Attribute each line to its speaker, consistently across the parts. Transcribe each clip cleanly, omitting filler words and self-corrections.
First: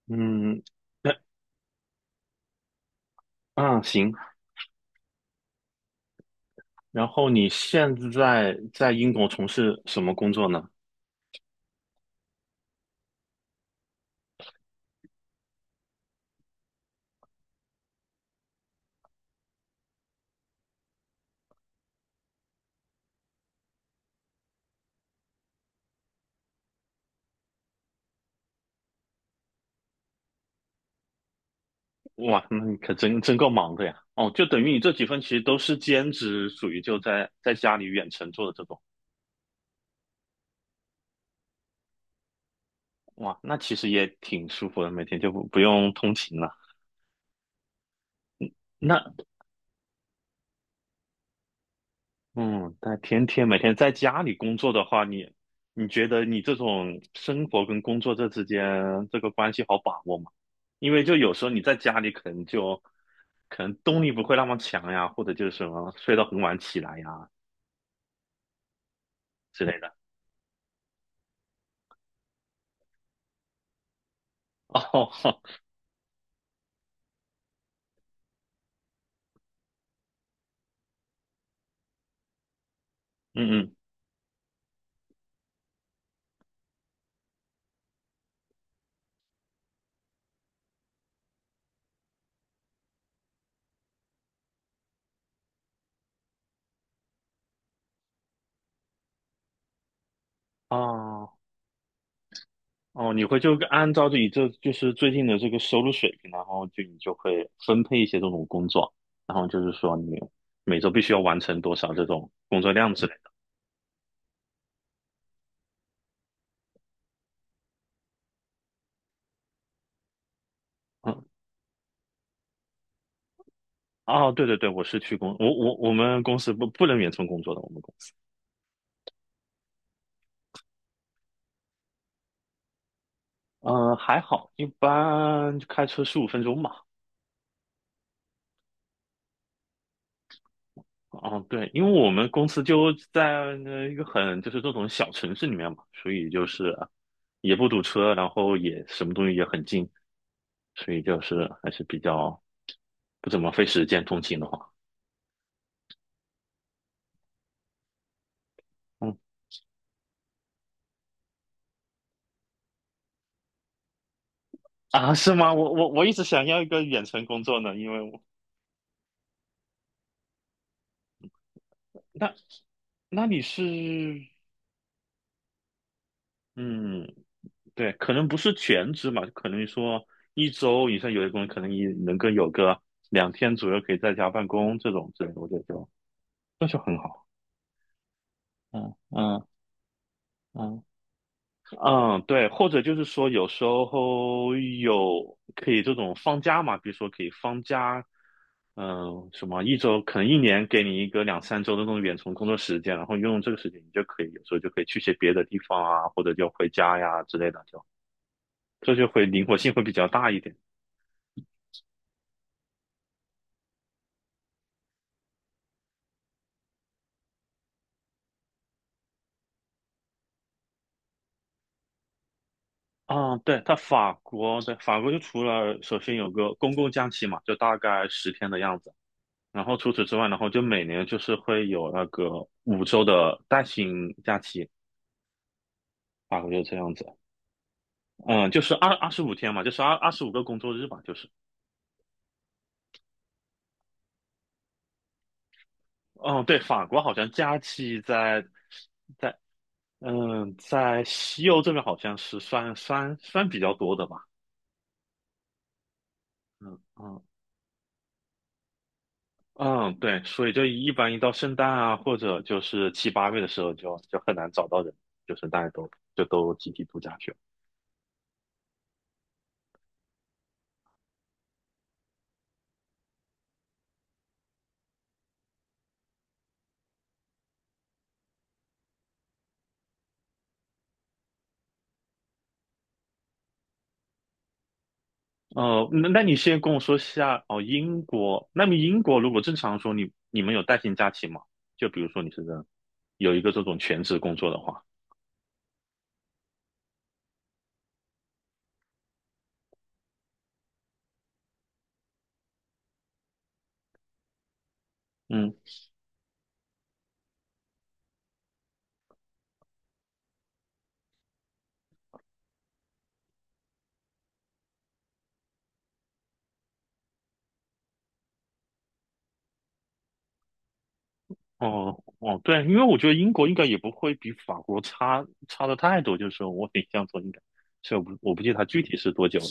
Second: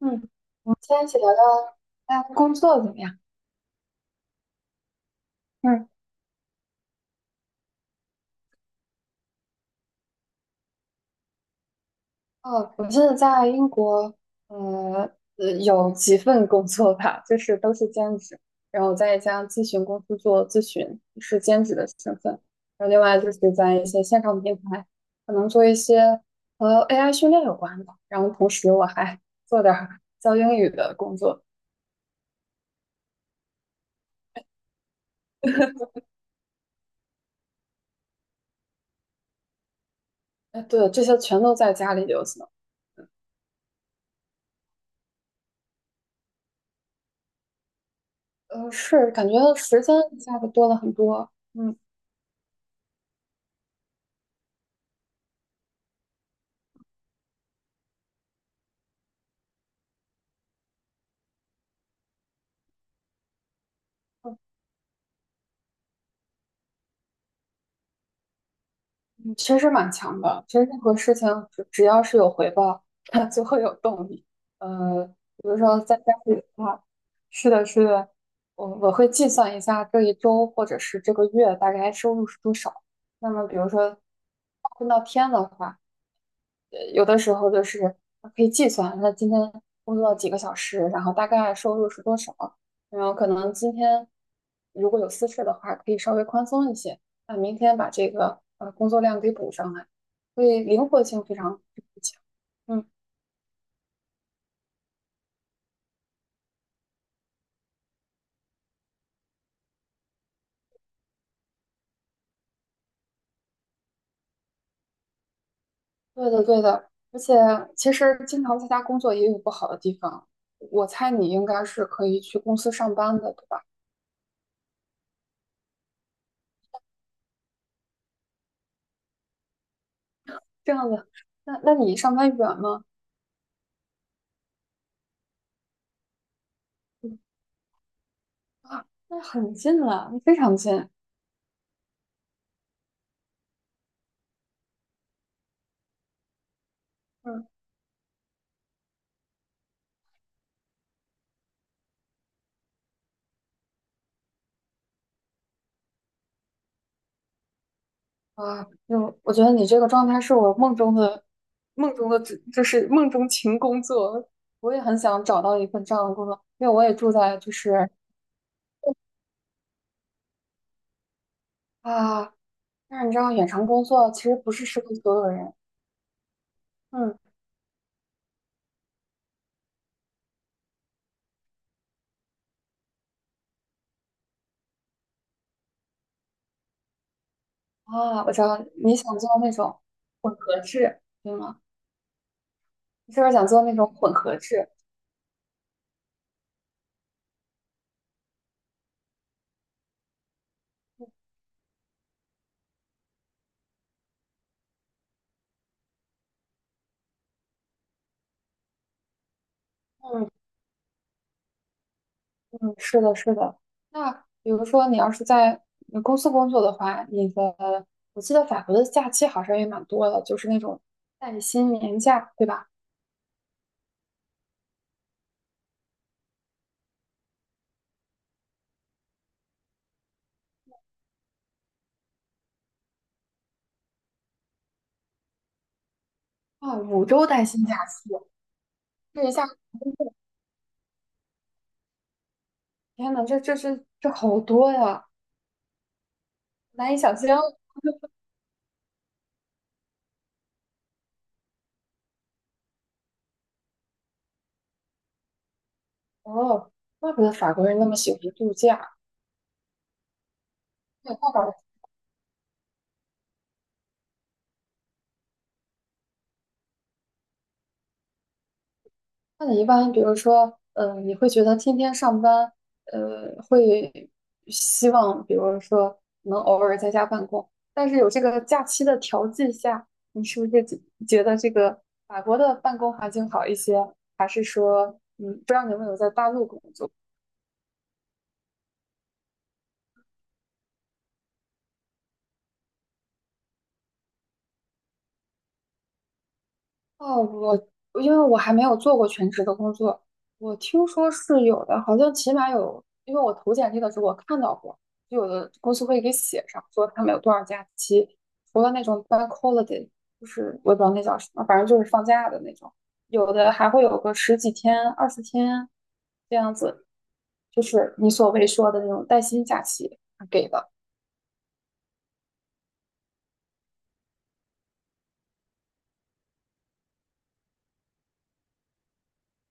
Speaker 1: 嗯，
Speaker 2: 嗯，
Speaker 1: 我们今天一
Speaker 2: 那
Speaker 1: 起聊聊大家工作怎么样？
Speaker 2: 啊行。
Speaker 1: 嗯，
Speaker 2: 然后你现在在英国从事什么工作呢？
Speaker 1: 哦，我记得在英国，呃，呃有几份工作吧，就是都是兼职。然后在一家咨询公司做咨询，是兼职的身份。然后另外就是在一些线上平台，可能做一些和 AI 训练有关的。然后同时我还 做点儿教英语的工作。
Speaker 2: 哇，那你可真够忙的呀！哦，就等于你这几份其实都是 兼职，属于就在家里远程做的这种。
Speaker 1: 哎，对，这些全都在家里就行。
Speaker 2: 哇，那其实也挺舒服的，每天就不用通勤了。那
Speaker 1: 是感觉时间一下子多了很多。嗯。
Speaker 2: 嗯，但每天在家里工作的话，你觉得你这种生活跟工作这之间这个关系好把握吗？因为就有时候你在家里可能动力不会那么强呀，或者就是什么睡到很晚起来呀
Speaker 1: 嗯，确
Speaker 2: 之
Speaker 1: 实
Speaker 2: 类
Speaker 1: 蛮
Speaker 2: 的。
Speaker 1: 强的。其实任何事情只要是有回报，它就会有动力。呃，
Speaker 2: 哦，
Speaker 1: 比如说在家里的话，是的，是的，我会计算一下这一周或者是这个月大概收入是多少。那么，比
Speaker 2: 嗯
Speaker 1: 如
Speaker 2: 嗯，
Speaker 1: 说划分到天的话。有的时候就是可以计算，那今天工作几个小时，然后大概收入是多少，然后可能今天如果有私事的话，可以稍微宽松一些，那明天把这个工作量给补上来，所以灵活性
Speaker 2: 哦
Speaker 1: 非常非常强。嗯，
Speaker 2: 哦，你会就按照自己这就是最近的这个收入水平，然后就你就会分配一些这种工作，然后就是说你每周必须要完成多少这种工作量之类的。
Speaker 1: 对的对的，而且其实经常在家工作也有不好的地方，我猜你
Speaker 2: 嗯。
Speaker 1: 应该是可以去公司上班的，对吧？
Speaker 2: 哦，对对对，我我们公司不能远程工作的，我们公司，
Speaker 1: 这样子，那你上班远吗？
Speaker 2: 嗯、还好，一般就开车十五分钟吧。
Speaker 1: 嗯啊，那很近了，非常近。
Speaker 2: 啊，对，因为我们公司就在那一个很就是这种小城市里面嘛，所以就是
Speaker 1: 嗯
Speaker 2: 也不堵车，然后也什么东西也很近，所以就是还是比较不怎么费时间通勤的话，
Speaker 1: 啊，
Speaker 2: 嗯
Speaker 1: 就我觉得你这个状态是我梦中的，就是梦中情工作。我也很
Speaker 2: 啊，
Speaker 1: 想
Speaker 2: 是
Speaker 1: 找
Speaker 2: 吗？
Speaker 1: 到一
Speaker 2: 我
Speaker 1: 份
Speaker 2: 我
Speaker 1: 这
Speaker 2: 我
Speaker 1: 样
Speaker 2: 一
Speaker 1: 的
Speaker 2: 直
Speaker 1: 工作，
Speaker 2: 想要一
Speaker 1: 因为
Speaker 2: 个
Speaker 1: 我也
Speaker 2: 远
Speaker 1: 住
Speaker 2: 程
Speaker 1: 在
Speaker 2: 工
Speaker 1: 就
Speaker 2: 作呢，
Speaker 1: 是
Speaker 2: 因为我
Speaker 1: 啊，
Speaker 2: 那
Speaker 1: 但是你知
Speaker 2: 那
Speaker 1: 道
Speaker 2: 你
Speaker 1: 远程工作其
Speaker 2: 是
Speaker 1: 实不是适合所有人。
Speaker 2: 嗯。
Speaker 1: 嗯
Speaker 2: 对，可能不是全职嘛，可能说一周以上有的工人可能你能够有个两天左右可以在家办公这种之类的我觉得就那就很好。
Speaker 1: 啊，我知道
Speaker 2: 嗯
Speaker 1: 你想做
Speaker 2: 嗯
Speaker 1: 那种合
Speaker 2: 嗯
Speaker 1: 制，对吗？
Speaker 2: 嗯，对，或者就是
Speaker 1: 你是不
Speaker 2: 说
Speaker 1: 是想
Speaker 2: 有
Speaker 1: 做
Speaker 2: 时
Speaker 1: 那种混合
Speaker 2: 候
Speaker 1: 制？
Speaker 2: 有可以这种放假嘛，比如说可以放假，嗯、什么一周可能一年给你一个两三周的那种远程工作时间，然后用这个时间你就可以有时候就可以去些别的地方啊，或者就回家呀之类的，就这就会灵活性会比较
Speaker 1: 嗯
Speaker 2: 大一点。
Speaker 1: 嗯，是的，是的。那比如说你要是在公司工作的话，你的我记得法国的假期好像也蛮多的，就是那种带薪年假，对吧？
Speaker 2: 啊，对，它法国，对，法国就除了首先有个公共假期嘛，就大概十天的样子，除此之外就每年就是会有那个五周的带薪假期，法国就
Speaker 1: 啊，
Speaker 2: 这样
Speaker 1: 五
Speaker 2: 子，
Speaker 1: 周带薪假期，
Speaker 2: 嗯，就是二二十
Speaker 1: 这一
Speaker 2: 五
Speaker 1: 下，
Speaker 2: 天嘛，就是二十五个工作日吧，就是，
Speaker 1: 天呐，这好多呀，
Speaker 2: 嗯，对，法
Speaker 1: 难以
Speaker 2: 国好
Speaker 1: 想
Speaker 2: 像
Speaker 1: 象
Speaker 2: 假期在嗯在西欧这边好像是算比较多的吧，
Speaker 1: 哦。
Speaker 2: 嗯
Speaker 1: 怪
Speaker 2: 嗯
Speaker 1: 不得法国人那么喜欢度假。
Speaker 2: 嗯，对，所以就一般
Speaker 1: 那
Speaker 2: 一到
Speaker 1: 那倒
Speaker 2: 圣
Speaker 1: 是。
Speaker 2: 诞啊，或者就是七八月的时候就，就很难找到人，就是大家都就都集体度假去了。
Speaker 1: 那你一般，比如说，你会觉得天天上班，会希望，比如说能偶尔在家办公，但是有这个假期的调剂下，你是不是觉得这个法国的办公环境好一些？还是说，嗯，不知道你有没
Speaker 2: 哦、
Speaker 1: 有
Speaker 2: 那
Speaker 1: 在
Speaker 2: 那
Speaker 1: 大
Speaker 2: 你
Speaker 1: 陆
Speaker 2: 先
Speaker 1: 工
Speaker 2: 跟我
Speaker 1: 作？
Speaker 2: 说下哦，英国，那么英国如果正常说你们有带薪假期吗？就比如说你是有一个这种全职工作的话，
Speaker 1: 哦，因为我还没有做过全职的工作，我听说是有的，好像起码有，因为我投简历的时候我看到过，就有的
Speaker 2: 嗯，
Speaker 1: 公司会给写上，说他们有多少假期，除了那种 bank holiday，就是我也不知道那叫什么，反正就是放假的那种，有的还会有个十几天、20天这样子，就是你所谓说的那种带薪假期给的。
Speaker 2: 哦哦，对，因为我觉得英国应该也不会比法国差的太多，就是我印象中应该，所以我不记得它具体是多久了。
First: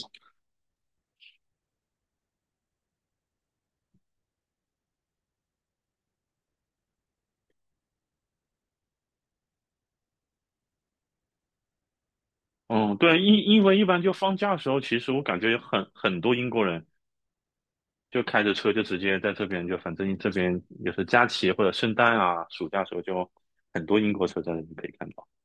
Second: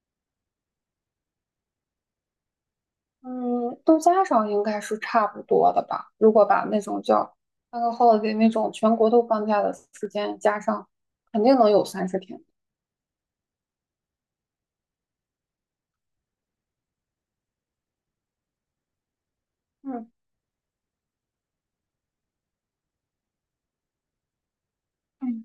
Speaker 1: 嗯，都加上应该是差不多的吧。如果把那种叫那个 holiday 那种全国都放假的时间加上，肯定能有30天。
Speaker 2: 嗯，对，因因为一般就放假的时候，其实我感觉有很多英国人就开着车就直接在这边，就反
Speaker 1: 嗯，
Speaker 2: 正这边也是假期或者圣诞啊、暑假的时候，就很多英国车在那边可以看到。
Speaker 1: 嗯，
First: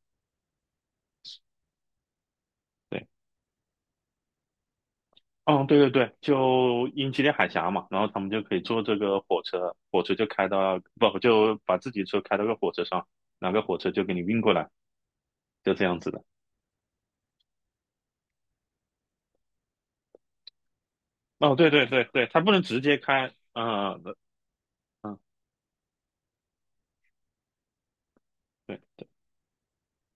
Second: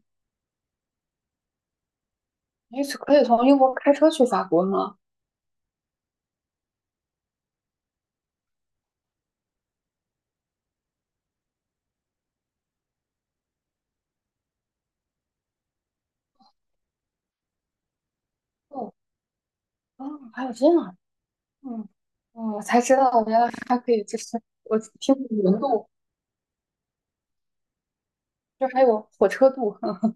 Speaker 1: 也许
Speaker 2: 对，
Speaker 1: 可以从英国开车去法国吗？
Speaker 2: 嗯，对对对，就英吉利海峡嘛，然后他们就可以坐这个火车，火车就开到，不，就把自己车开到个火车上，哪个火车就给你运过来，就这样子的。
Speaker 1: 哦，哦，还有这样啊。
Speaker 2: 哦，对对
Speaker 1: 嗯
Speaker 2: 对对，它不
Speaker 1: 哦，
Speaker 2: 能
Speaker 1: 我
Speaker 2: 直
Speaker 1: 才知
Speaker 2: 接
Speaker 1: 道
Speaker 2: 开，
Speaker 1: 原来还可
Speaker 2: 嗯
Speaker 1: 以，
Speaker 2: 嗯。
Speaker 1: 就是我听
Speaker 2: 嗯
Speaker 1: 过轮渡，就
Speaker 2: 对。
Speaker 1: 还有火车渡。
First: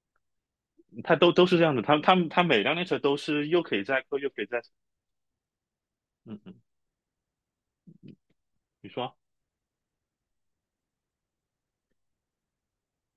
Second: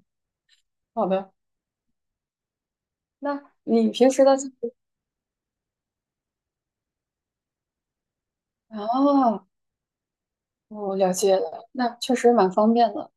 Speaker 1: 好
Speaker 2: 他都
Speaker 1: 的，
Speaker 2: 都是这样的，他每辆列车都是
Speaker 1: 那
Speaker 2: 又可以
Speaker 1: 你
Speaker 2: 载
Speaker 1: 平
Speaker 2: 客
Speaker 1: 时
Speaker 2: 又
Speaker 1: 的
Speaker 2: 可以载，嗯嗯，
Speaker 1: 啊，
Speaker 2: 你说，
Speaker 1: 哦，哦了解了，那确实蛮方便的。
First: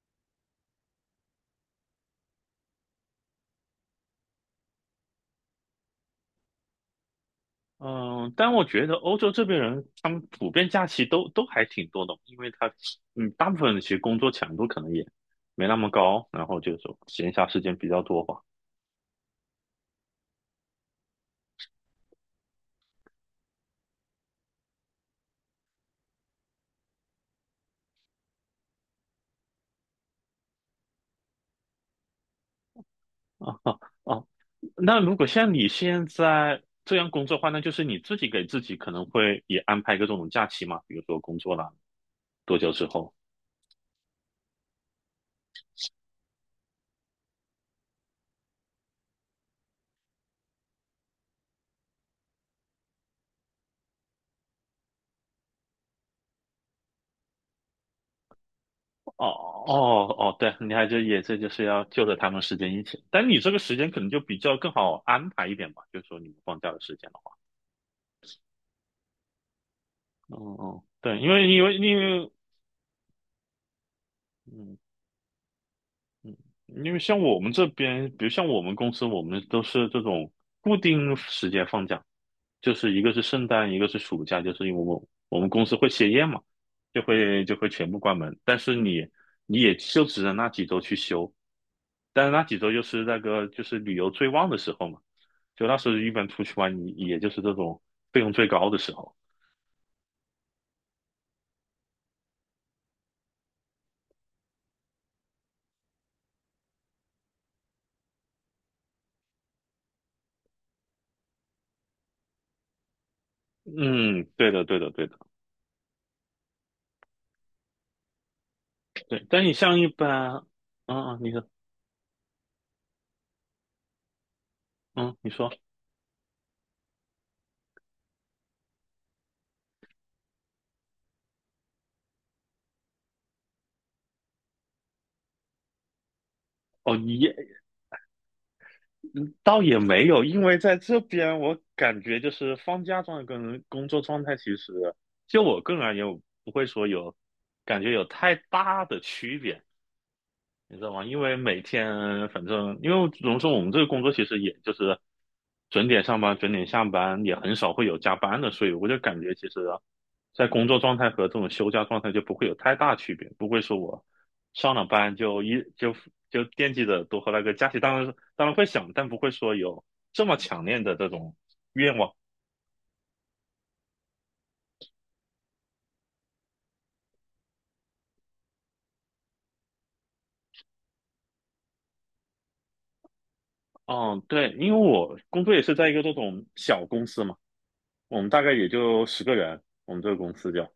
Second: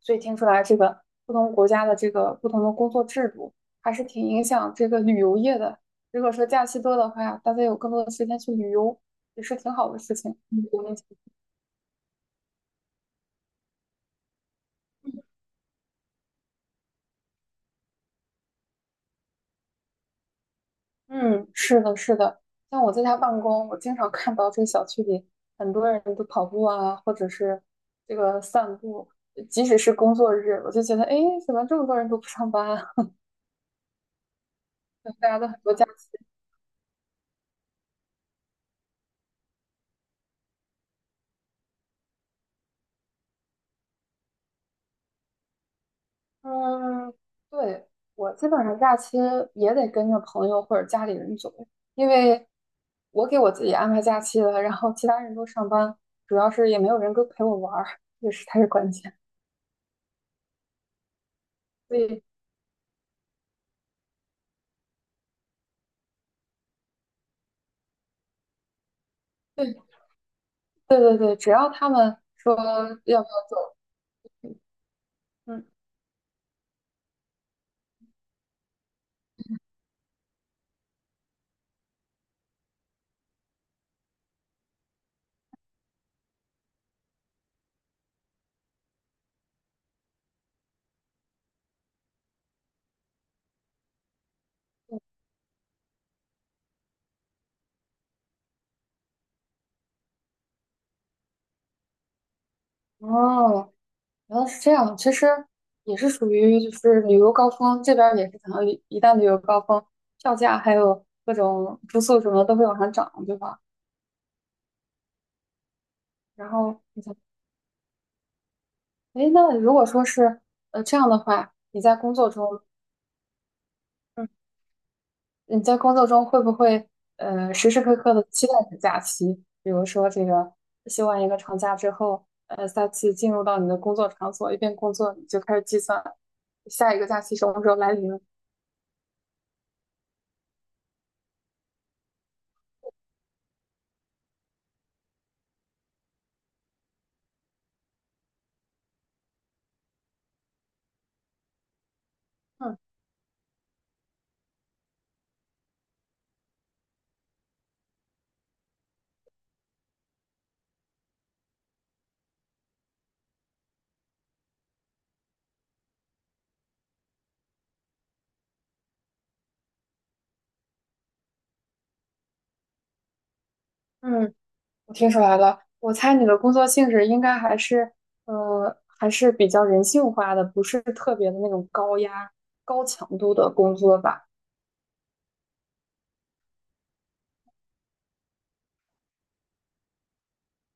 Speaker 1: 所以听出来这个不同国家的这个不同的工作制度，还是挺影响这个旅游业的。如果说假期多的话，大家有更多的时
Speaker 2: 嗯，
Speaker 1: 间
Speaker 2: 但
Speaker 1: 去
Speaker 2: 我
Speaker 1: 旅
Speaker 2: 觉得
Speaker 1: 游，
Speaker 2: 欧洲
Speaker 1: 也
Speaker 2: 这
Speaker 1: 是
Speaker 2: 边
Speaker 1: 挺
Speaker 2: 人
Speaker 1: 好的
Speaker 2: 他
Speaker 1: 事
Speaker 2: 们
Speaker 1: 情。
Speaker 2: 普
Speaker 1: 嗯，
Speaker 2: 遍假期都还挺多的，因为他嗯大部分人其实工作强度可能也没那么高，然后就是说闲暇时间比较多吧。
Speaker 1: 嗯，是的，是的。像我在家办公，我经常看到这个小区里很多人都跑步啊，或者是这个散步。即使是工作日，我就觉得，哎，诶怎么这么多人都不上班啊？
Speaker 2: 啊哦，那如 果
Speaker 1: 大家都
Speaker 2: 像
Speaker 1: 很
Speaker 2: 你
Speaker 1: 多假
Speaker 2: 现在这样工作的话，那就是你自己给自己可能会也安排一个这种假期嘛，比如说工作了多久之后。
Speaker 1: 嗯，对，我基本上假期也得跟着朋友或者家里人走，因为我给我自己安排假期了，然后其他人都上班，主要是也没有人跟陪我玩儿，这个才是关键。
Speaker 2: 哦哦哦，对，你还就也这就是要
Speaker 1: 所
Speaker 2: 就着
Speaker 1: 以，
Speaker 2: 他们时间一起，但你这个时间可能就比较更好安排一点吧，就是说你们放假的时间的话，
Speaker 1: 对
Speaker 2: 嗯嗯，
Speaker 1: 对对
Speaker 2: 对，因
Speaker 1: 对，
Speaker 2: 为
Speaker 1: 只
Speaker 2: 因
Speaker 1: 要
Speaker 2: 为
Speaker 1: 他
Speaker 2: 因
Speaker 1: 们
Speaker 2: 为
Speaker 1: 说要不要走，
Speaker 2: 嗯
Speaker 1: 嗯，
Speaker 2: 嗯，因为像我们这边，比如像我们公司，我们都是这种固定时间放假，就是一个是圣诞，一个是暑假，就是因为我们公司会歇业嘛，就会全部关门，但是你也就只能那几周去休，但是那几周就是那个就是旅游最旺的时候嘛，就那时候一般出去玩，你也就是这种费用最高的时候。
Speaker 1: 哦，原来是这样，其实也是属于就是旅游高峰，这边儿也是可能一旦旅游高峰，票价还有各种住宿什么都会往上涨，对吧？
Speaker 2: 嗯，对的，对的，对的，
Speaker 1: 然后你
Speaker 2: 对。
Speaker 1: 哎，
Speaker 2: 但你
Speaker 1: 那如
Speaker 2: 像
Speaker 1: 果
Speaker 2: 一
Speaker 1: 说是
Speaker 2: 般，嗯
Speaker 1: 这样
Speaker 2: 嗯，
Speaker 1: 的
Speaker 2: 你说，
Speaker 1: 话，你在工作中，嗯，
Speaker 2: 嗯，你说，
Speaker 1: 你在工作中会不会时时刻刻的期待着假期？比如说这个休完一个长假之后，再次进入到你的工作场所，一边工作你就开始计算
Speaker 2: 哦，
Speaker 1: 下一个假
Speaker 2: 也
Speaker 1: 期什么时候来临。
Speaker 2: 倒也没有，因为在这边我感觉就是放假状态跟工作状态，其实就我个人而言，我不会说有感觉有太大的区别。你知道吗？因为每天反
Speaker 1: 嗯
Speaker 2: 正，因为怎么说，我们这个工作其实也就是准点上班、准点下班，也很少会有加班的，所以我就感觉其实，在工作状态和这种休假状态就不会有太大区别，不会说我上了班就一就就惦记着多喝那个假期，当然会想，但不会说有这么强烈的这种愿望。
Speaker 1: 嗯，我听出来了，我猜你的工作性质应该还是比较人性化的，不是特别的那种高压、高强度的工作
Speaker 2: 嗯，
Speaker 1: 吧？
Speaker 2: 对，因为我工作也是在一个这种小公司嘛，我们大概也就十个人，我们这个公司就。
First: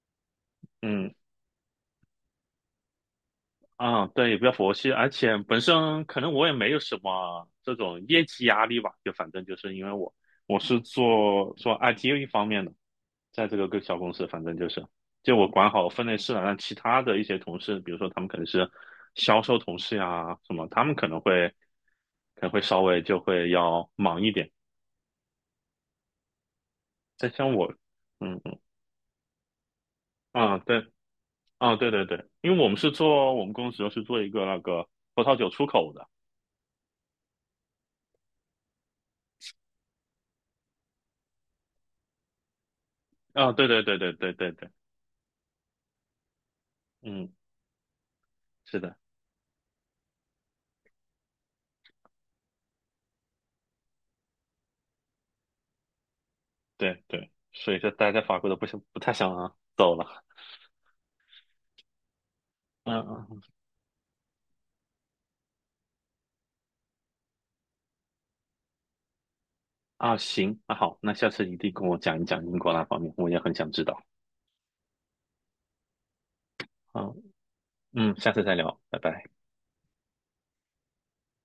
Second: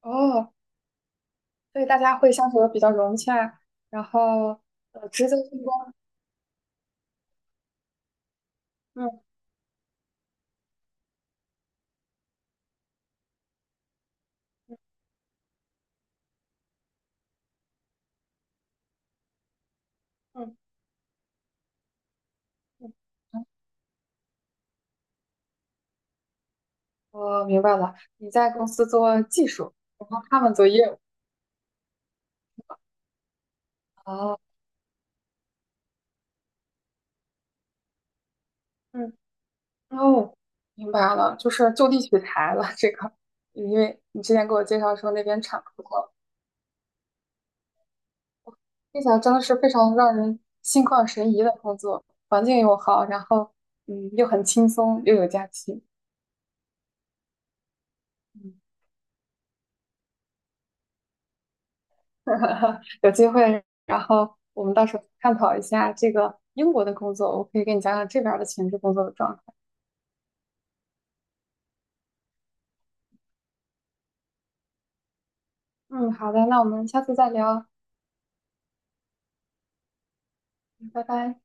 Speaker 1: 哦，
Speaker 2: 嗯，
Speaker 1: 所以大家会相处的比较融洽，然
Speaker 2: 啊，对，比较
Speaker 1: 后
Speaker 2: 佛系，而
Speaker 1: 职
Speaker 2: 且
Speaker 1: 责
Speaker 2: 本
Speaker 1: 分工，
Speaker 2: 身可能我也没有什么这种业绩压力吧，就
Speaker 1: 嗯
Speaker 2: 反正就是因为我我是做 IT 方面的，在这个小公司，反正就是就我管好分内事了，让其他的一些同事，比如说他们可能是销售同事呀什
Speaker 1: 嗯
Speaker 2: 么，他们可能会稍
Speaker 1: 嗯，
Speaker 2: 微就
Speaker 1: 嗯，
Speaker 2: 会要忙一点，再
Speaker 1: 我
Speaker 2: 像
Speaker 1: 明
Speaker 2: 我，
Speaker 1: 白了，你
Speaker 2: 嗯
Speaker 1: 在
Speaker 2: 嗯
Speaker 1: 公司做技术，然后他们
Speaker 2: 啊
Speaker 1: 做
Speaker 2: 对
Speaker 1: 业务，
Speaker 2: 啊对对对，因为我们公司是做一
Speaker 1: 哦，
Speaker 2: 个那个葡萄酒出口的
Speaker 1: 嗯哦，明白了，就是就地取材了这个，
Speaker 2: 啊，对
Speaker 1: 因
Speaker 2: 对对
Speaker 1: 为
Speaker 2: 对
Speaker 1: 你
Speaker 2: 对
Speaker 1: 之前
Speaker 2: 对
Speaker 1: 给我
Speaker 2: 对。
Speaker 1: 介绍说那边产葡萄，
Speaker 2: 嗯是的，
Speaker 1: 听起来真的是非常让人心旷神怡的工作，环境又好，然后又很轻松又有假期，
Speaker 2: 对对，所以说待在法国
Speaker 1: 嗯
Speaker 2: 都不太想走了。嗯
Speaker 1: 有
Speaker 2: 嗯
Speaker 1: 机
Speaker 2: 嗯
Speaker 1: 会，然后我们到时候探讨一下这个英国的工作，我可以给你讲讲这边儿的前置工作的状态。
Speaker 2: 啊，行，那好，那下次一定跟我讲一讲英国那方面，我也很想知道。
Speaker 1: 嗯，好的，那我们下
Speaker 2: 好，
Speaker 1: 次再聊，
Speaker 2: 嗯，下次再聊，拜拜。
Speaker 1: 拜拜。